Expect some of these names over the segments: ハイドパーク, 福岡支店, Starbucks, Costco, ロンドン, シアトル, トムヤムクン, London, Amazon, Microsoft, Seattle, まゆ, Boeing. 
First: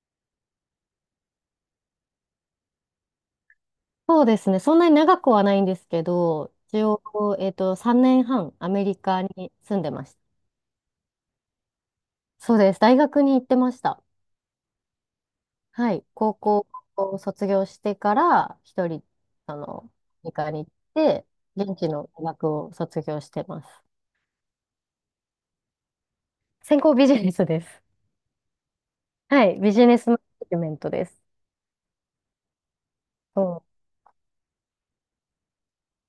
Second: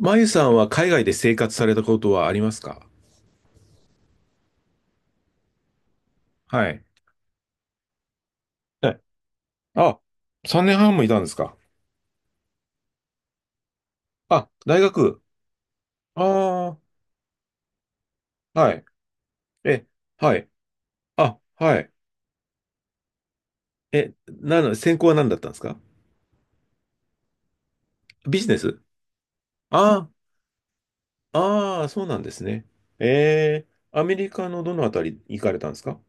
まゆさんは海外で生活されたことはありますか？そうですね。そんなに長くはないんですけど、は一い。応、3年半、アメはリい。カに住んであ、ました。3年半もいたんですか？そうです。大学に行ってました。あ、大学。はい。高校あを卒業してから、あ、はい。一人、あの、え、アメリはい。カに行って、あ、現は地い。の大学を卒業してます。え、専攻は何だったんですか？専攻ビジネスです。ビジネス。はい。ビジネあスマネジメントです。あ、ああ、そうなんですね。えそアメリカのどのあたり行かれたんですか？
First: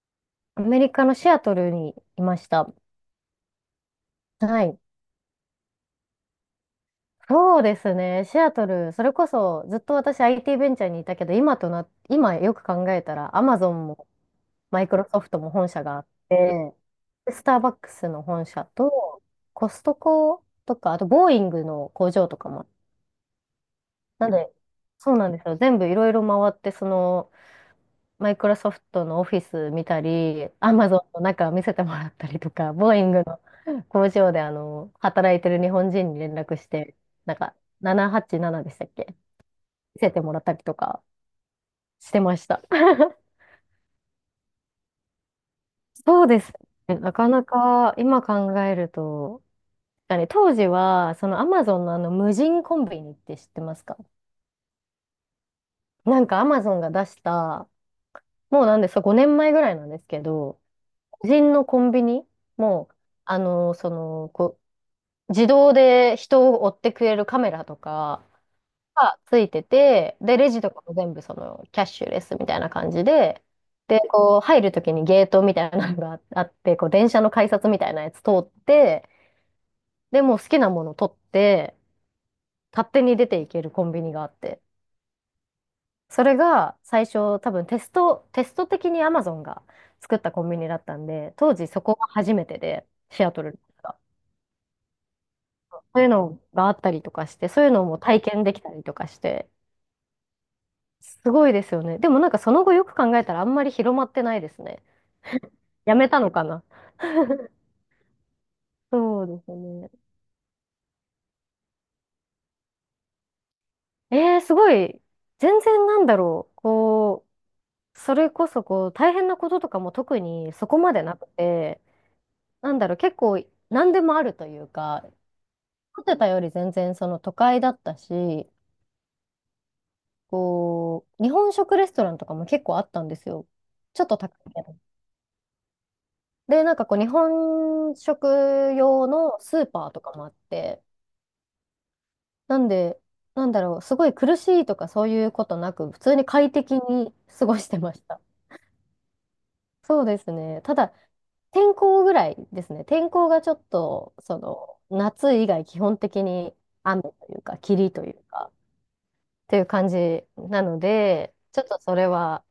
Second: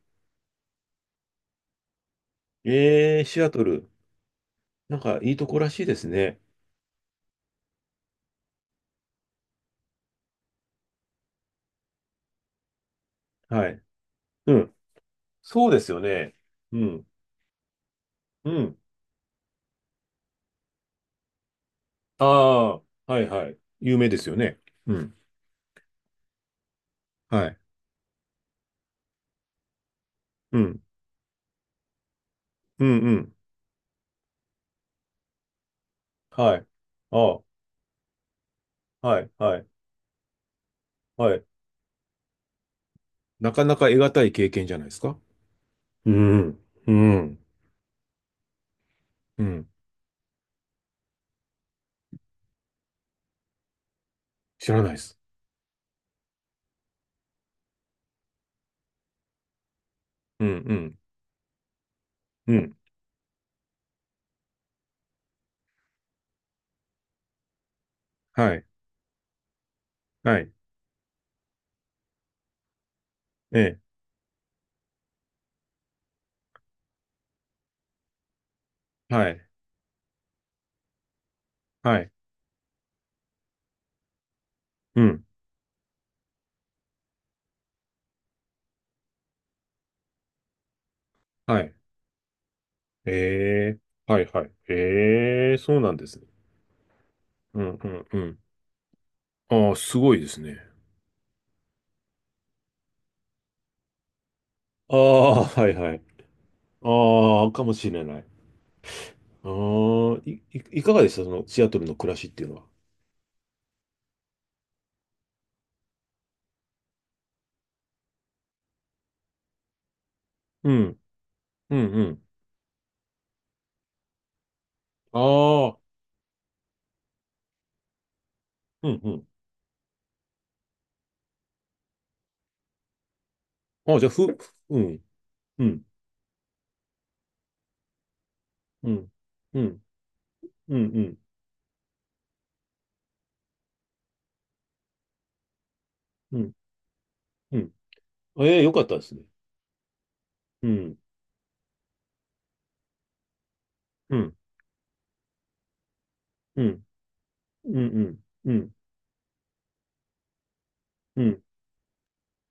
う。アメリカのシアトルにいました。えー、シアトル。はい。なんかいいとこらしいですね。そうですね。シアトル、それこそずっと私 IT ベンチャーにいたけど、今とな、今よく考えたら、アマはゾい。ンもうん。マイクロソフトもそ本うで社すがよあっね。て、うん。でスターバックスの本う社ん。と、コストコとか、あとボーイングの工あ場とかも。あ、はいはい。有名でなすんよで、ね。うそん。うなんですよ。全部いろいろ回って、はい、マイクロソフトのオフィス見たり、うアん。マゾンの中見せてもらったりとか、うボーん、イうングん。の工場で働いてる日本人に連絡はしい。て、なあんあ、か787でしたっけはい、はい、見せてもらったりとかはい。してました。なかなか得難い経験じゃないですか？うそうですん、うね。なかん、なか今考えるうと、ん。あれ、当時は、そのアマゾンのあの無人コンビニって知ってますか？知らないです。なんかアマゾンが出した、もうなんですか、5年前ぐらいなんですけうん、ど、うん、無人のコンビニうん。もう、あの、その、こ自動で人を追ってくれるカメラとか、はい、がついてて、で、はレい、ジとかも全部そのキャッシュレスみたいな感じで、ええ、で、こう入るときにゲートみたいなのがあ って、電車の改札みたいなやつ通って、はい、で、もう好きなもの取って、はい、勝手に出ていけるコンビニがあって、うん、それが最初多分テスト的に Amazon が作ったコンビニだったんで、当は時い。そこが初めてで、シアトルええ、が。はい、はい。ええ、そうそなんうでいうすね。のがあったりとかして、うそうん、いうのうもん、う体ん。験できたりとかして、ああ、すごいですね。すごいですよね。でもなんかその後よく考えたらあんまり広まってないですね。ああ、はい、はやい。めたのかな。ああ、かもしれない。そうであすね。あ、いかがでした、その、シアトルの暮らしっていうのは。すごい。全然なんだろう。こう、それこそこう、大変なこととかも特にそうこまん、でなくうて、ん、うん。なんだろう、結構何でもあるというか、ああ、思ってたより全然その都会だったし、うん、うん。日本食レストランとかも結構あったんですよ。あ、ちょじっゃあ、と高いけど。うん、うん、で、なんか日本食う用ん、のスうーん、パーとかもあっうん、て、うん、なんで、なんだろう、すごい苦しいとかそういうことなく、普通にうん、快適に過ごうしん。てました。ええ、よかったですね。そうですね。うただ、ん、天候ぐらいですね。天候がちょっと、うん、夏以外基本的にうん、雨というか、うん、霧うといん、うか、うん、っていう感じなのうで、ん、ちょっとそれは、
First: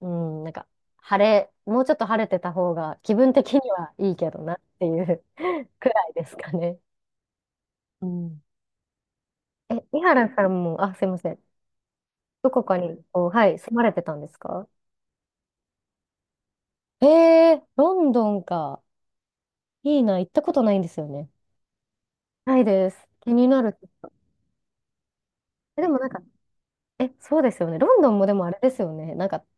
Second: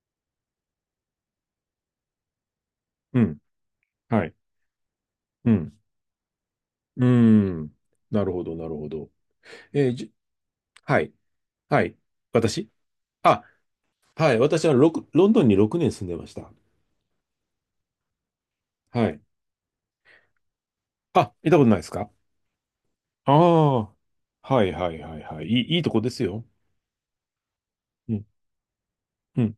うん、なんか、もうちょっと晴れてた方が気う分ん、的にはいいはけい、どなっていう うん、くらいですかね。うん。うなるん。ほど、なるほど。え、えー、井じ、原さんも、あ、はすいい、ません。はい。どこ私かに、あ、はい、住まれてたんではすい、私か？はロンドンに6年住んでました。ええー、ロンドンか。はい。いいな、行ったことないんですよね。あ、行ったことないですか？ないです。あ気になる。あ、はいはいはいはい。いいえ、とでもこなんでか、すよ。え、そうですよね。ロンドうンもん、でもあれですよね。なんうか、ん。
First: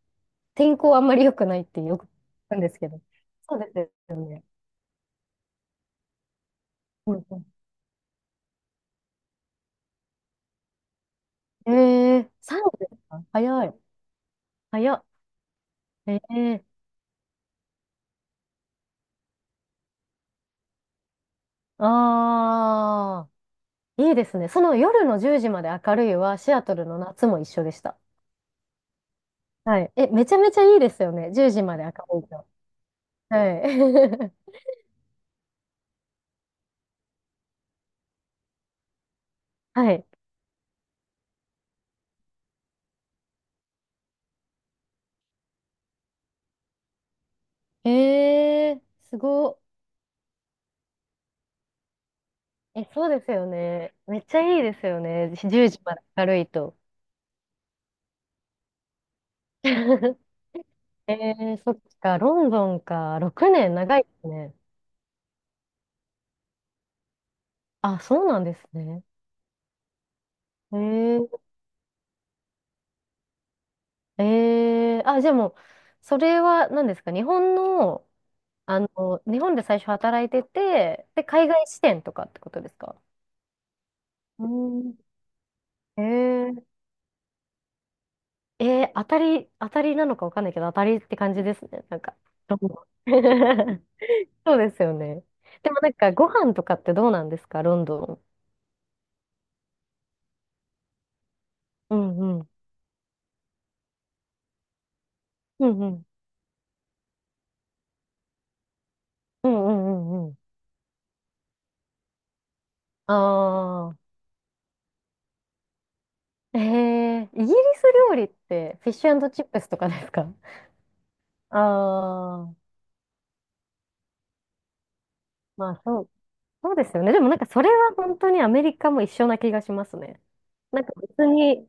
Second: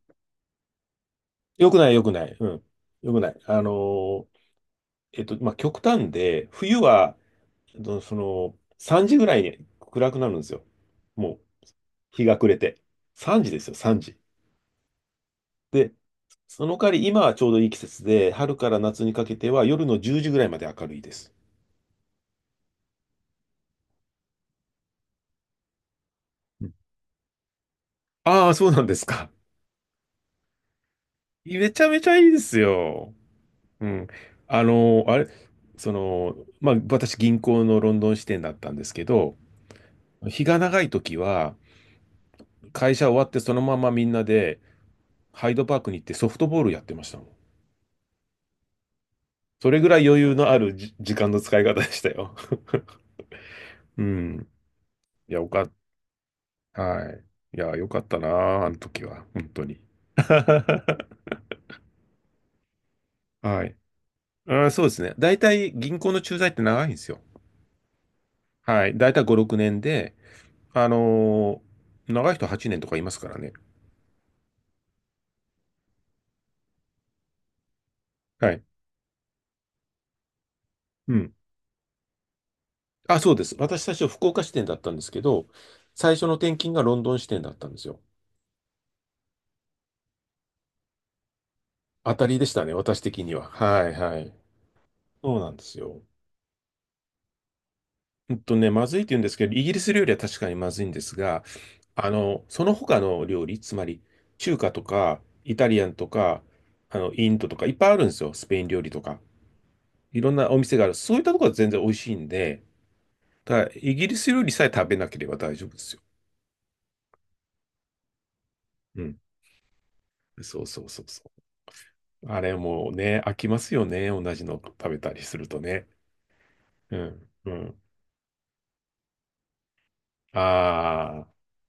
天候あんまり良くないっよくてない、よよく聞くない。うくんん。ですけど。よくない。そうですよね。まあ、極端で、冬うは、んう3時ぐらいに暗くなるんですよ。もう、ん、日が暮れ3度て。ですか？3時で早すい。よ、3時。早っ。で、えー、その代わり、今はちょうどいい季節で、春から夏にかけては夜の10時ぐらいまで明るいです。あー、いいですね。その夜の10時まで明るいは、シアトルの夏も一緒でした。ああ、そうなんですか。はい。え、めちゃめちゃいいですよね。10時めまちでゃ明めちゃるいいいでと。すよ。うん。はい。あの、あれ、その、まあ、私、銀行のロンドン支店だったんですけど、はい。日が長い時は、会社終わってそのままみんなで、ハイドパークに行ってソフトボールやってましたもん。えー、すごっ。それぐらい余裕のある時間の使い方でしたよ。え、そうですよね。うめっちゃん。いいですよね。いや、よか10っ時まで明るいと。た。はい。いや、よかったなあ、あの時は。本当に。え そっか、ロンドンか。6はい。年長いですあね。ー、そうですね。大体銀行の駐在って長いんですよ。あ、そうなんですはい。ね。大体5、6年で、えあー、のー長い人8年とかいますからね。あ、じゃあもう、それは何ですか？日本の、はい。あの、日本で最初働いてて、うで、ん。海外支店とかってことですか？あ、そうです。私最初福岡う支店だったん。んですけど、え最初の転勤ーがロンドン支店だったんですよ。当たりなのかわかんないけど、当たりって感じですね。なん当か。たりでしロンたね、ド私的には。ン はいはい。そうですよね。そうなんでですもなんよ。か、ご飯とかってどうなんですか、ロンドン。うんとね、まずいって言うんですけど、イギリス料理は確かにまずいんですが、うんうん。その他の料理、つまり中華とか、イうタんリうアンん。とか、インドとか、いっぱいあるんですよ。スペイン料理とか。うんうんういんうろんん。なお店がある。そういったところは全然美味しいんで、あただ、イあ。ギリス料理さえ食べなければ大丈夫ですよ。イギリス料理ってフィッうシん。ュチップスとかですか？そうそうそうそう。あああ、れもうね、飽きますよね。同じの食べたりするとまあね。そう、そうですうよね。でん。もなんかうそれん。は本当にアメリカも一緒な気がしますね。なんかあ別あ、に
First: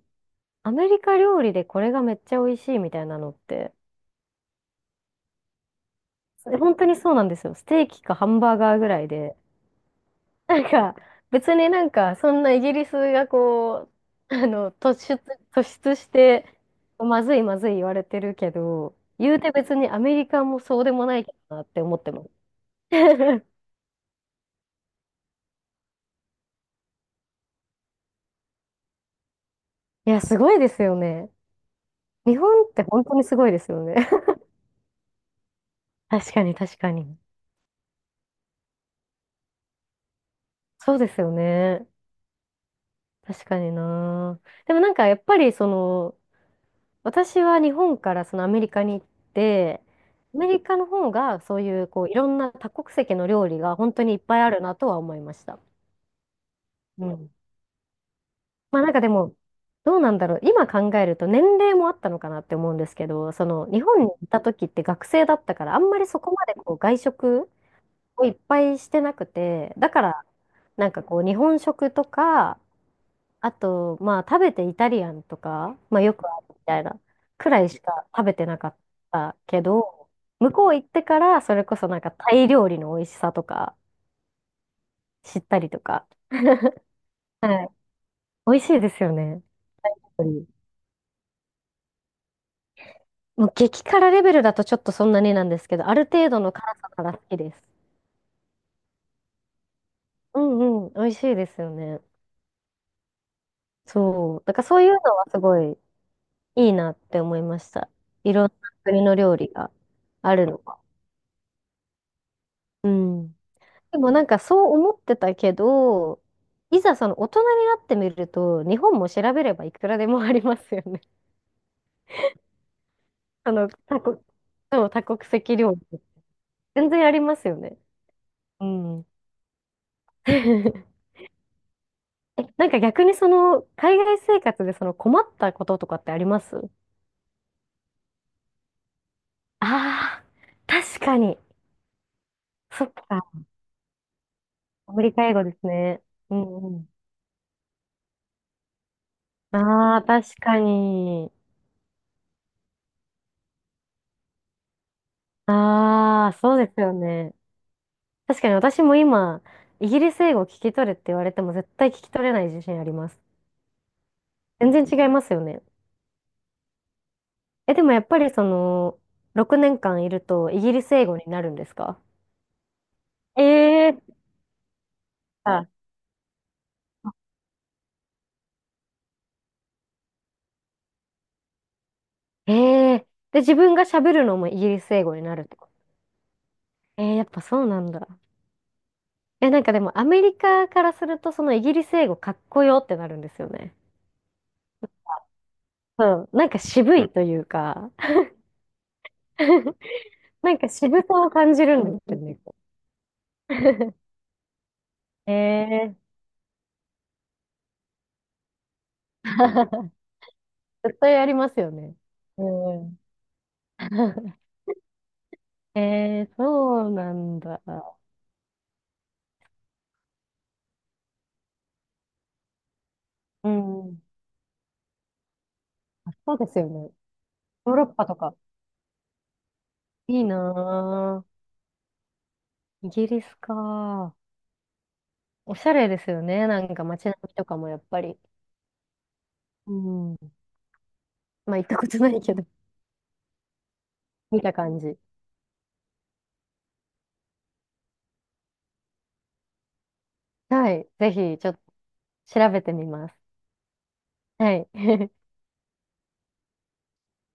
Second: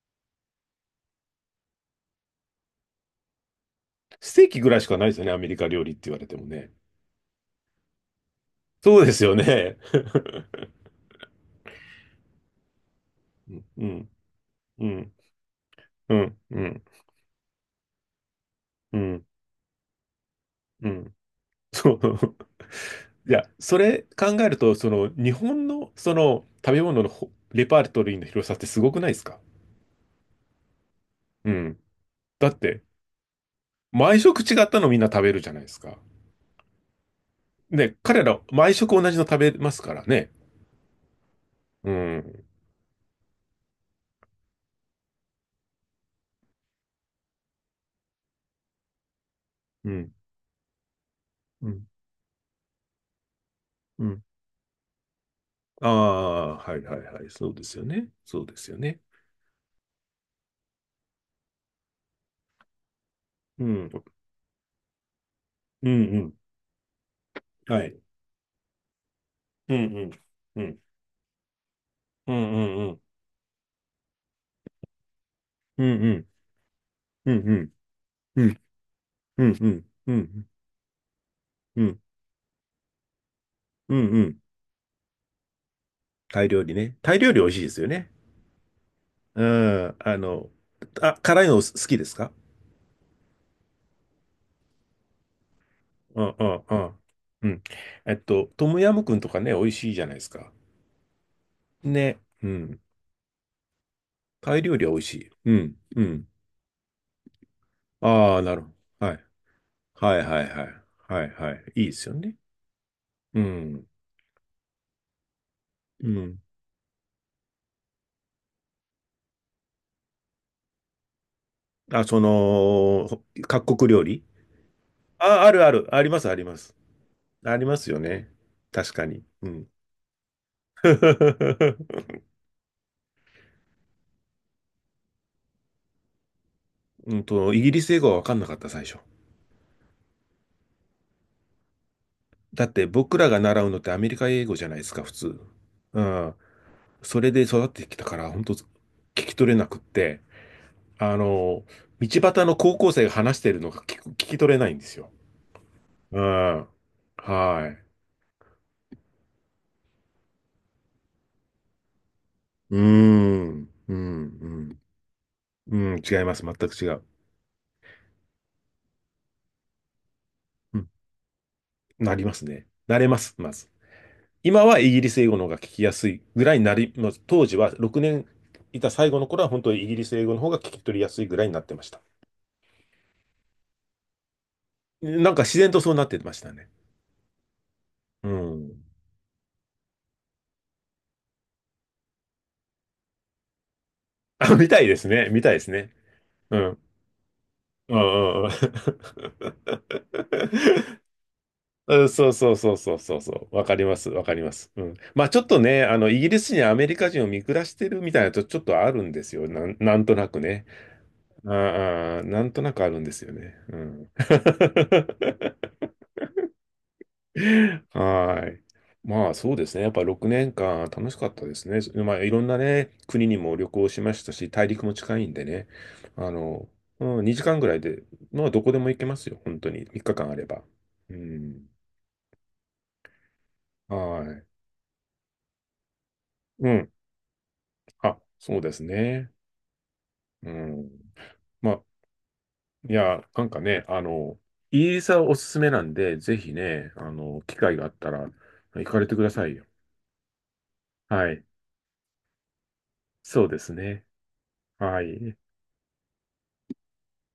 アメリカ料理でこれがめっちゃ美味しいみたいなのってステーキぐらいしかないですよね。アメリカ料理って言われてもね。本当にそうなんですよ。ステーキかハンバーガーぐそらういですよで。ね。なん か、別になんか、そんなイギリスがうん、うん、う、あの、突出、う突出しん、て、うん、まずいまずい言われてるけうど、ん、言うて別にアメリカもそううでもん。ないけどなってそ思う。ってます。い や、それ考えると、日本の、食べ物のレパートリーの広さってすごくないですか？いや、すごいですよね。うん。日だっ本ってて、本当にすごいですよね。毎食違ったのみんな食べるじゃないですか。確かに、確かに。ね、彼ら、毎食同じの食べますからね。そうですよね。うん、確かにな。でもなんか、やっぱり私は日本からそのアメリカに行って、うん、アメリカの方がそうういん、う、いろんな多国籍の料理が本当うにいっん。ぱいあるなとは思いました。ああ、はいはいうはい。ん。そうですよね。そうですよまあなんね。かでも、どうなんだろう。今考えると年齢もあったのかなって思うんですけど、そうの日本ん、にいた時って学生だったから、あんうん、まりうそこん。まで外食はい。をいっぱいしてなくて、うだん、かうん、らうん、なんか日本食とうん、うか、ん、うん、あと、まあ、食べてイタリアンとか、うまあ、ん、うよくん、あるみたいな、うん、くうらいん、しか食べうてなん、かったうん、けうん、ど、うん、うん、向こう行ってから、それこうそなん、んかタイ料理の美味しさとか、うん、うん。知ったりとか、タイ料理ね。タイ料理美味しいはでい。すよね。美味しいですよね。やっうん、ぱりあ、辛いの好きですか？もう激辛レベルだとちょっとそんなになんですけど、あるう程ん、度うのん、う辛さん。なら好きうです。ん。トムヤムクンとかね、美味しいじゃないですうか。んうん、美味しいですよね。ね。うん。そう。だタイから料そう理いはう美味しのはい。すうごん、いうん。いいなって思いました。いああ、ろんなるほな国ど。はのい。料理がはい、あはるい、のはが。い。はい、はい。いいですよね。うん。うん、でもなんかそう思ってたけうど、ん。いざその大人になってみると、日本も調べればいくらでもありますよね。あ、あの、各国多料国、理。そう多国あ、あ籍るあ料る。あ理。ります、あります。全然ありますあよりまね。すよね。う確かん。に。うん。え、なんか逆に海外生活でその困ったこととかってありますうんと、イギリス英語は分かんなかった、最初。ああー、確かに。だっそてっ僕か。らが習うのってアメリカ英語じゃないでアすか、メ普リカ英通。語ですうね。ん。うんうん。それで育ってきたから、本当聞き取れなくっああ、て、確かあに。の、道端の高校生が話してるのが聞き取れないんですよ。うああ、そうん。ですよね。はい。確かに私も今、イギリス英語を聞き取れって言われても絶対聞き取れない自うー信あります。ん。うん。全然違いますよね。うん。うん、違います。全く違う。え、でもやっぱり6年間いるとイギうリん。ス英語になるんですか？なりますね。なれます、えまず。ー、今はイギリス英語の方が聞あ、きやすいぐらいになり、まあ、当時は6年いた最後の頃は本当にイギリス英語の方が聞き取りやすいぐらいになってました。えー、で、自分が喋るのもイギリス英語になんなかるって自こ然とそうなってましたね。と。やっぱそうなんだ。うん。え、なんかでもアメリカからするとそのイギリス英語かっこよってなるんですよね。あ、見たいですね。見たいですね。そう、なんうかん。渋いというか、うんうんうん なんか渋さを感じるんでうんすよそうね。そうそうそうそうそう。わかります。わかります。うん。ま あちょっとね、えーイギリスにアメリカ人を見下してるみたいなとちょっとあるんですよ。なんとなくね。絶対ありますよね。ああ、うなんとなくあん。るんですよね。うん。そうなんだ。はい。まあそうですね。やっぱ6年間楽しかったですね。まあいろんなね、国にうも旅行しん。ましたし、大陸も近いんでね。あそうですの、よね。うん、2時間ぐヨらーいロッで、パとか。まあどこでも行けますよ。本当に。3い日い間あれば。うなん。ぁ。イギリスはか。い。おしゃれですよね。なうんかん。街並みとかもやっぱり。あ、そうですね。うん。うん。まあ行っまたあ、ことないけど、いや、なんかね、見たイ感ギじ。リスはおすすめなんで、ぜひね、機会があったら行かれてくださいよ。はい。ぜはひ、い。ちょっと調べてみます。そうですね。はい。は い。